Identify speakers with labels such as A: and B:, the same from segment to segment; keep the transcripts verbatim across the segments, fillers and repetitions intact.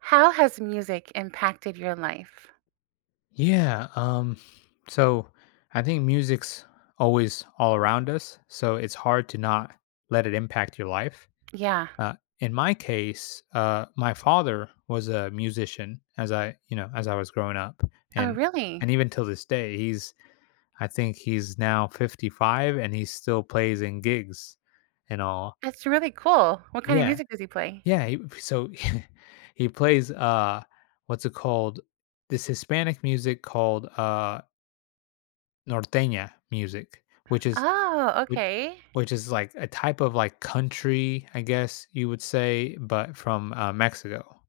A: How has music impacted your life?
B: Yeah. Um, so I think music's always all around us. So it's hard to not let it impact your life.
A: Yeah.
B: Uh, in my case, uh, my father was a musician as I, you know, as I was growing up,
A: Oh,
B: and and
A: really?
B: even till this day, he's I think he's now fifty five and he still plays in gigs and all.
A: That's really cool. What kind of
B: Yeah,
A: music does he play?
B: yeah. He, so he plays uh, what's it called? This Hispanic music called uh Norteña music, which is
A: Oh,
B: which
A: okay.
B: which is like a type of like country, I guess you would say, but from, uh, Mexico.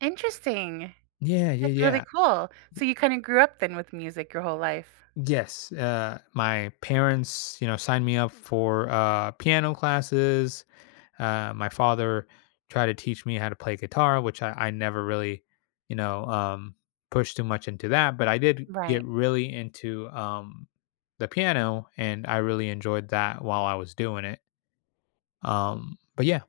A: Interesting.
B: Yeah, yeah,
A: That's really
B: yeah.
A: cool.
B: Y
A: So you kind of grew up then with music your whole life.
B: yes, uh, my parents, you know, signed me up for, uh, piano classes, uh, my father tried to teach me how to play guitar, which I I never really, you know, um, pushed too much into that, but I did get
A: Right.
B: really into, um, the piano, and I really enjoyed that while I was doing it. Um, but yeah,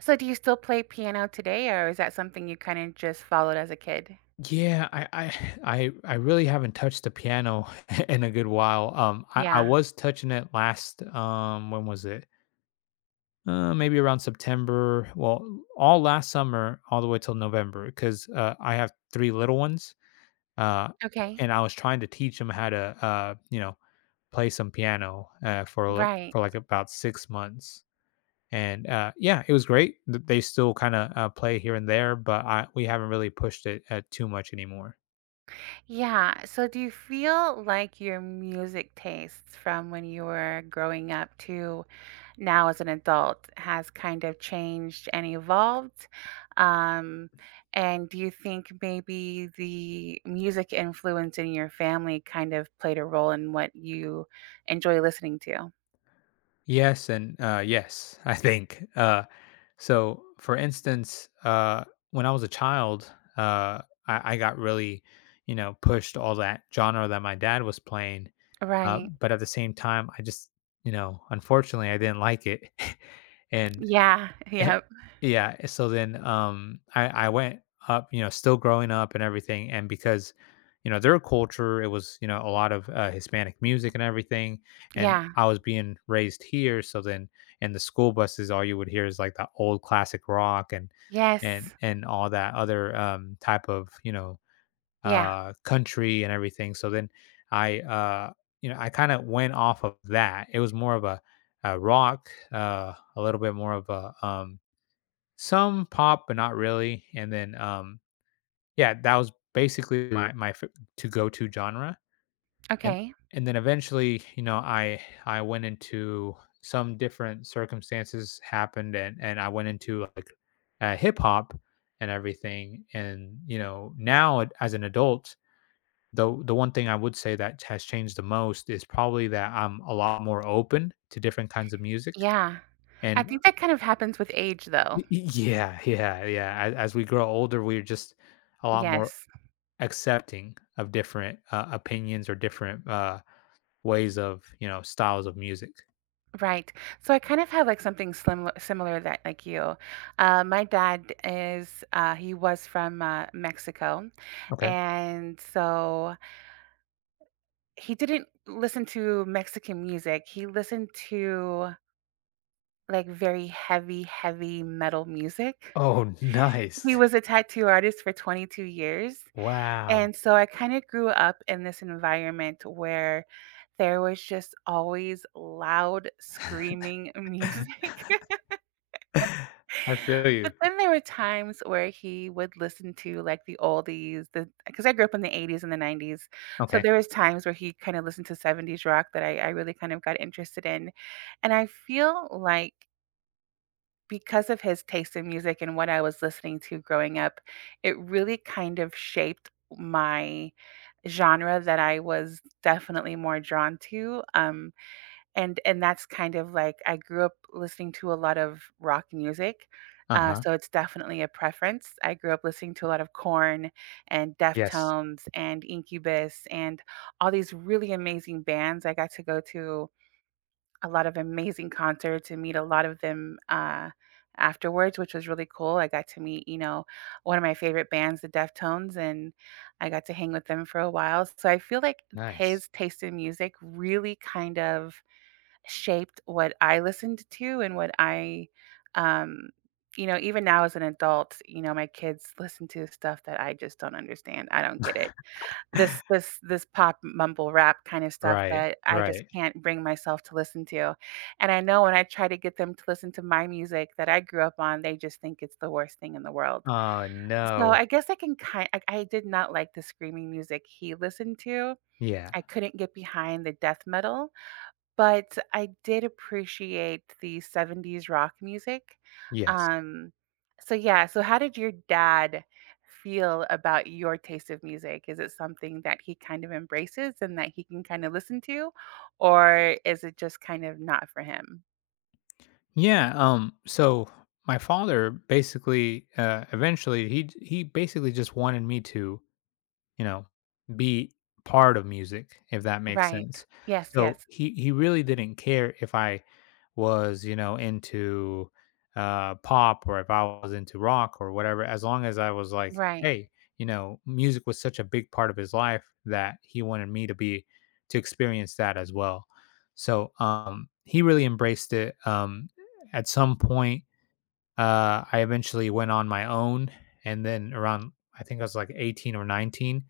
A: So do you still play piano today, or is that something you kind of just followed as a kid?
B: yeah, I, I, I, I really haven't touched the piano in a good while. Um, I, I
A: Yeah.
B: was touching it last. Um, when was it? Uh, maybe around September. Well, all last summer, all the way till November, because uh, I have three little ones. Uh,
A: Okay.
B: and I was trying to teach them how to, uh, you know, play some piano uh, for a little,
A: Right.
B: for like about six months. And uh, yeah, it was great. Th- They still kind of uh, play here and there, but I, we haven't really pushed it uh, too much anymore.
A: Yeah. So do you feel like your music tastes from when you were growing up to now as an adult has kind of changed and evolved? Um, and do you think maybe the music influence in your family kind of played a role in what you enjoy listening to?
B: Yes, and uh, yes, I think. Uh, so, for instance, uh, when I was a child, uh, I, I got really, you know, pushed all that genre that my dad was playing. Uh,
A: Right.
B: but at the same time, I just, you know, unfortunately, I didn't like it. and
A: Yeah.
B: Eh
A: Yep.
B: yeah, eh, so then, um, I I went up, you know, still growing up and everything, and because, you know, their culture, it was, you know, a lot of, uh, Hispanic music and everything, and
A: Yeah.
B: I was being raised here, so then in the school buses, all you would hear is, like, the old classic rock and and
A: Yes.
B: and all that other, um, type of, you know,
A: Yeah.
B: uh, country and everything, so then I, uh, you know, I kinda went off of that. It was more of a a rock, uh, a little bit more of a, um some pop, but not really, and then, um, yeah, that was basically my my to-go to genre, and
A: Okay.
B: and then eventually, you know, I I went into some different circumstances happened, and and I went into, like, uh, hip hop and everything, and, you know, now it- as an adult, the the one thing I would say that has changed the most is probably that I'm a lot more open to different kinds of music,
A: Yeah, I
B: and
A: think that kind of happens with age,
B: Y
A: though.
B: y yeah, yeah, yeah. As as we grow older, we're just a lot more
A: Yes.
B: accepting of different, uh, opinions or different, uh, ways of, you know, styles of music.
A: Right. So I kind of have like something slim similar that like you. Uh, my dad is uh, he was from uh, Mexico,
B: Okay.
A: and so he didn't listen to Mexican music. He listened to like very heavy, heavy metal music.
B: Oh,
A: He
B: nice.
A: was a tattoo artist for twenty-two years,
B: Wow.
A: and so I kind of grew up in this environment where there was just always loud screaming music.
B: I feel you.
A: But then there were times where he would listen to, like, the oldies, the because I grew up in the eighties and the nineties, so
B: Okay.
A: there was times where he kinda listened to seventies rock that I I really kind of got interested in, and I feel like because of his taste in music and what I was listening to growing up, it really kind of shaped my genre that I was definitely more drawn to, um, and and that's kind of like I grew up listening to a lot of rock music, uh,
B: Uh-huh.
A: so it's definitely a preference. I grew up listening to a lot of Korn and
B: Yes.
A: Deftones and Incubus and all these really amazing bands. I got to go to a lot of amazing concerts and meet a lot of them uh, afterwards, which was really cool. I got to meet, you know, one of my favorite bands, the Deftones, and I got to hang with them for a while. So I feel like
B: Nice.
A: his taste in music really kind of shaped what I listened to and what I, um, you know, even now as an adult, you know, my kids listen to stuff that I just don't understand. I don't get it. This this this pop mumble rap kind of stuff
B: Right,
A: that I just
B: right.
A: can't bring myself to listen to. And I know when I try to get them to listen to my music that I grew up on, they just think it's the worst thing in the world.
B: Oh,
A: So
B: no.
A: I guess I can kind I, I did not like the screaming music he listened to.
B: Yeah.
A: I couldn't get behind the death metal, but I did appreciate the seventies rock music.
B: Yes.
A: Um, so yeah, so how did your dad feel about your taste of music? Is it something that he kind of embraces and that he can kind of listen to, or is it just kind of not for him?
B: Yeah, um, so my father basically, uh, eventually, he he basically just wanted me to you know, be part of music, if that makes
A: Right.
B: sense.
A: Yes,
B: So
A: yes.
B: he he really didn't care if I was, you know, into uh pop or if I was into rock or whatever, as long as I was like,
A: Right.
B: hey, you know, music was such a big part of his life that he wanted me to be to experience that as well. So um he really embraced it. Um, at some point uh I eventually went on my own and then around I think I was like eighteen or nineteen.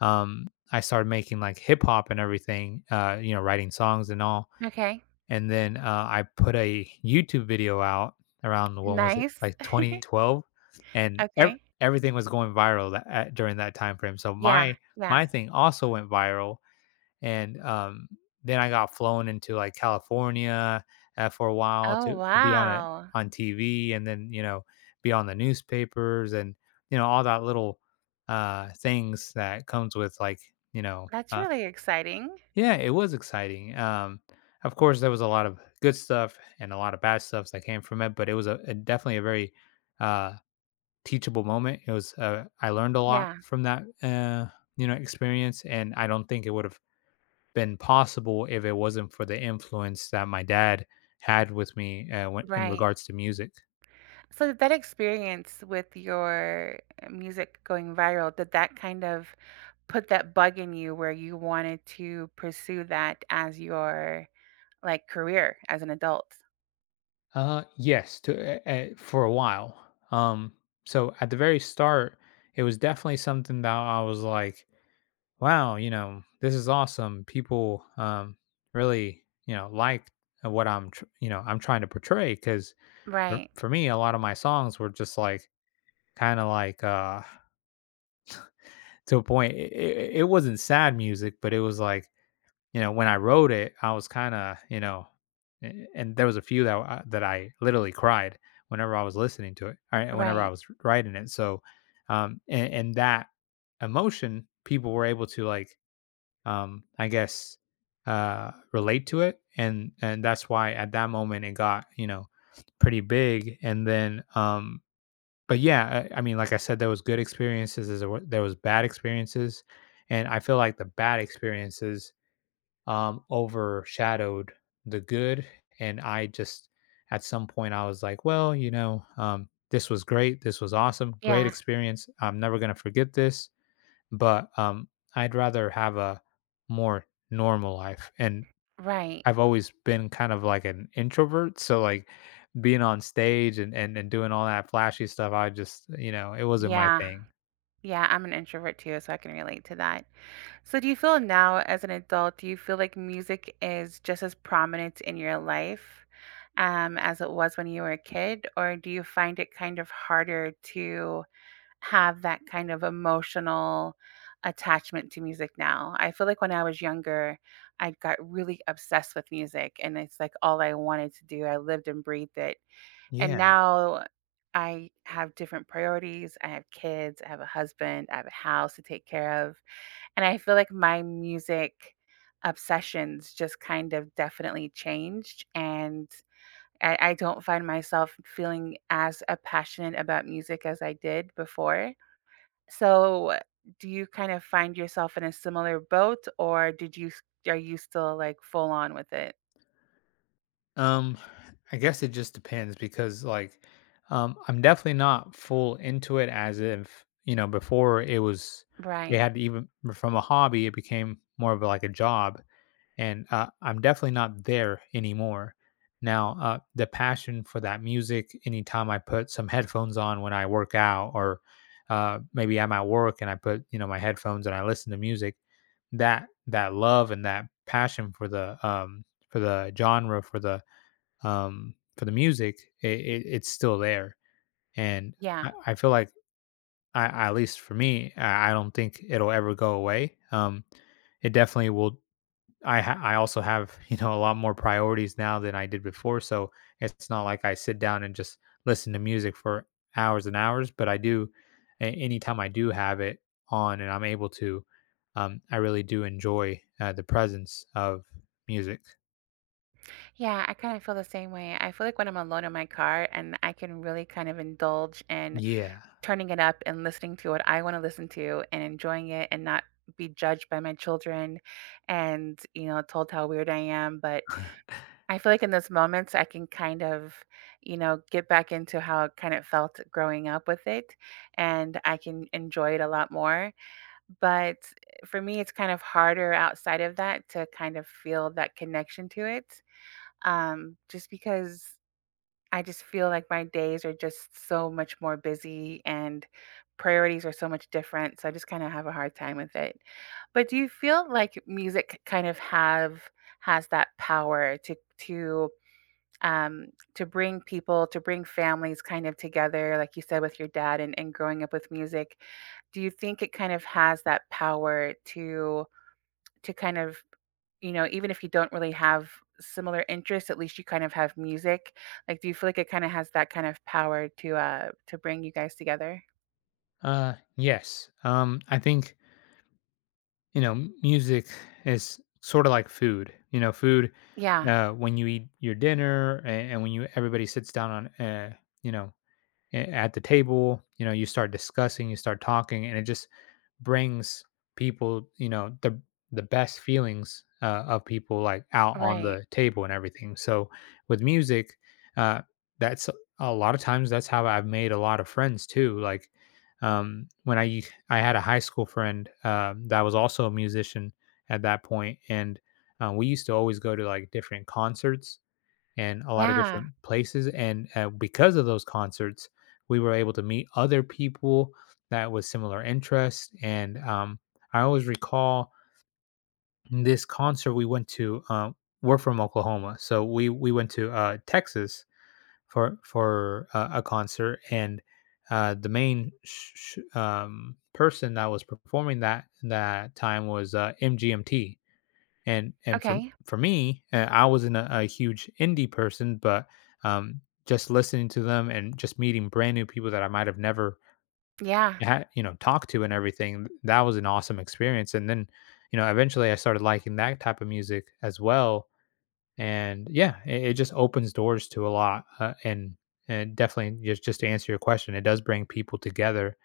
B: um, I started making like hip hop and everything, uh, you know, writing songs and all.
A: Okay.
B: And then uh, I put a YouTube video out around when was it
A: Nice.
B: like twenty twelve, and ev-
A: Okay.
B: everything was going viral that, at, during that time frame. So
A: Yeah,
B: my
A: yeah.
B: my thing also went viral, and, um, then I got flown into, like, California, uh, for a while
A: Oh,
B: to to be on it
A: wow.
B: on T V and then, you know, be on the newspapers and, you know, all that little, uh, things that comes with, like, you know,
A: That's
B: uh
A: really exciting.
B: Yeah, it was exciting, um, of course, there was a lot of good stuff and a lot of bad stuff that came from it, but it was a a definitely a very, uh, teachable moment. It was, uh I learned a lot
A: Yeah,
B: from that, uh, you know, experience, and I don't think it would've been possible if it wasn't for the influence that my dad had with me uh, when, in
A: right.
B: regards to music.
A: So did that experience with your uh, music going viral, did that kind of put that bug in you where you wanted to pursue that as your like career as an adult?
B: Uh, yes, to uh, uh, for a while. Um, so at the very start, it was definitely something that I was like, "Wow, you know, this is awesome. People um, really, you know, like what I'm, tr- you know, I'm trying to portray." Because for,
A: Right.
B: for me, a lot of my songs were just like, kind of like, uh, to a point. It, it, it wasn't sad music, but it was like you know, when I wrote it, I was kind of, you know, a- and there was a few that I, that I literally cried whenever I was listening to it, or whenever I
A: Right.
B: was writing it. So, um, and, and that emotion, people were able to like, um, I guess, uh, relate to it, and and that's why at that moment it got, you know, pretty big. And then, um, but yeah, I, I mean, like I said, there was good experiences, there was there was bad experiences, and I feel like the bad experiences um, overshadowed the good. And I just, at some point, I was like, well, you know, um, this was great. This was awesome. Great
A: Yeah.
B: experience. I'm never going to forget this. But um, I'd rather have a more normal life. And
A: Right.
B: I've always been kind of like an introvert. So, like, being on stage and, and, and doing all that flashy stuff, I just, you know, it wasn't my
A: Yeah.
B: thing.
A: Yeah, I'm an introvert too, so I can relate to that. So do you feel now as an adult, do you feel like music is just as prominent in your life um, as it was when you were a kid? Or do you find it kind of harder to have that kind of emotional attachment to music now? I feel like when I was younger, I got really obsessed with music and it's like all I wanted to do. I lived and breathed it. And
B: Yeah.
A: now I have different priorities. I have kids, I have a husband, I have a house to take care of. And I feel like my music obsessions just kind of definitely changed. And I, I don't find myself feeling as a passionate about music as I did before, so do you kind of find yourself in a similar boat or did you s- are you still like full on with it?
B: Um, I guess it just depends because like um I'm definitely not full into it as if, you know, before it was it
A: Right.
B: had to even from a hobby it became more of like a job and uh, I'm definitely not there anymore. Now, uh the passion for that music anytime I put some headphones on when I work out or uh maybe I'm at work and I put, you know, my headphones and I listen to music, that that love and that passion for the um for the genre for the um, for the music, it, it it's still there, and
A: Yeah.
B: I, I feel like I, I- at least for me, I, I don't think it'll ever go away. Um, it definitely will. I ha- I also have you know a lot more priorities now than I did before, so it's not like I sit down and just listen to music for hours and hours. But I do, a- anytime I do have it on and I'm able to, um, I really do enjoy uh, the presence of music.
A: Yeah, I kind of feel the same way. I feel like when I'm alone in my car and I can really kind of indulge in
B: Yeah.
A: turning it up and listening to what I want to listen to and enjoying it and not be judged by my children and, you know, told how weird I am, but I feel like in those moments, I can kind of, you know, get back into how it kind of felt growing up with it, and I can enjoy it a lot more. But eh, for me, it's kind of harder outside of that to kind of feel that connection to it, um, just because I just feel like my days are just so much more busy and priorities are so much different. So I just kind of have a hard time with it. But do you feel like music kind of have has that power to to um, to bring people, to bring families kind of together, like you said with your dad and, and growing up with music, do you think it kind of has that power to to kind of you know even if you don't really have similar interests, at least you kind of have music. Like, do you feel like it kind of has that kind of power to uh to bring you guys together?
B: Uh yes. Um I think you know, music is sort of like food. You know, food
A: Yeah.
B: uh, when you eat your dinner and, and when you everybody sits down on, uh, you know, a- at the table you know you start discussing you start talking and it just brings people you know the the best feelings uh, of people like out on
A: Right.
B: the table and everything. So with music uh that's a lot of times that's how I've made a lot of friends too like um when i u- I had a high school friend um that was also a musician at that point. And uh, we used to always go to like different concerts and a lot of
A: Yeah.
B: different places. And uh, because of those concerts, we were able to meet other people that with similar interests. And um, I always recall this concert we went to. Uh, we're from Oklahoma, so we we went to uh, Texas for for uh, a concert, and uh, the main sh- sh- um, person that was performing that that time was uh, M G M T. And and For
A: Okay.
B: for me, uh, I wasn't a, a huge indie person, but um, just listening to them and just meeting brand new people that I might have never
A: Yeah.
B: had, you know, talked to and everything, that was an awesome experience. And then, you know, eventually I started liking that type of music as well. And yeah, it, it just opens doors to a lot. Uh, and and definitely just just to answer your question, it does bring people together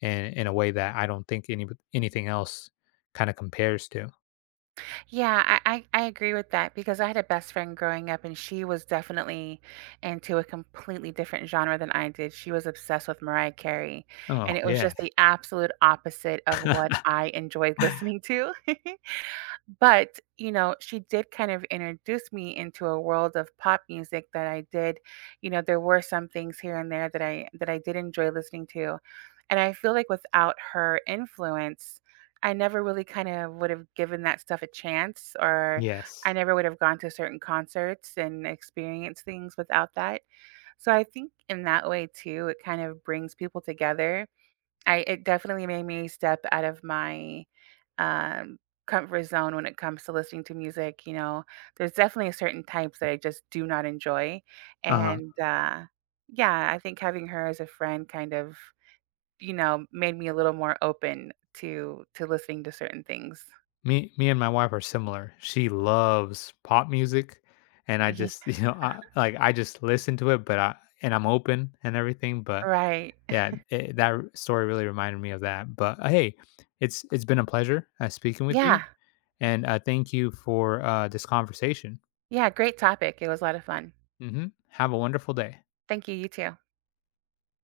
B: in in a way that I don't think any anything else kind of compares to.
A: Yeah, I, I, I agree with that because I had a best friend growing up and she was definitely into a completely different genre than I did. She was obsessed with Mariah Carey, and
B: Oh
A: it was
B: yeah,
A: just the absolute opposite of what I enjoyed listening to. But, you know, she did kind of introduce me into a world of pop music that I did, you know, there were some things here and there that I that I did enjoy listening to. And I feel like without her influence, I never really kind of would have given that stuff a chance or I
B: yes.
A: never would have gone to certain concerts and experienced things without that. So I think in that way too, it kind of brings people together I it definitely made me step out of my, um, comfort zone when it comes to listening to music, you know? There's definitely certain types that I just do not enjoy,
B: Uh huh.
A: and, uh, yeah, I think having her as a friend kind of, you know, made me a little more open to to listening to certain things.
B: Me me and my wife are similar. She loves pop music, and I just, you know, I like, I just listen to it, but I and I'm open and everything, but
A: Right.
B: yeah, it, that r- story really reminded me of that. But, uh, hey, it's it's been a pleasure, uh, speaking with you,
A: Yeah.
B: and, uh, thank you for, uh, this conversation.
A: Yeah, great topic, it was a lot of fun.
B: Mhm. Have a wonderful day.
A: Thank you, you too.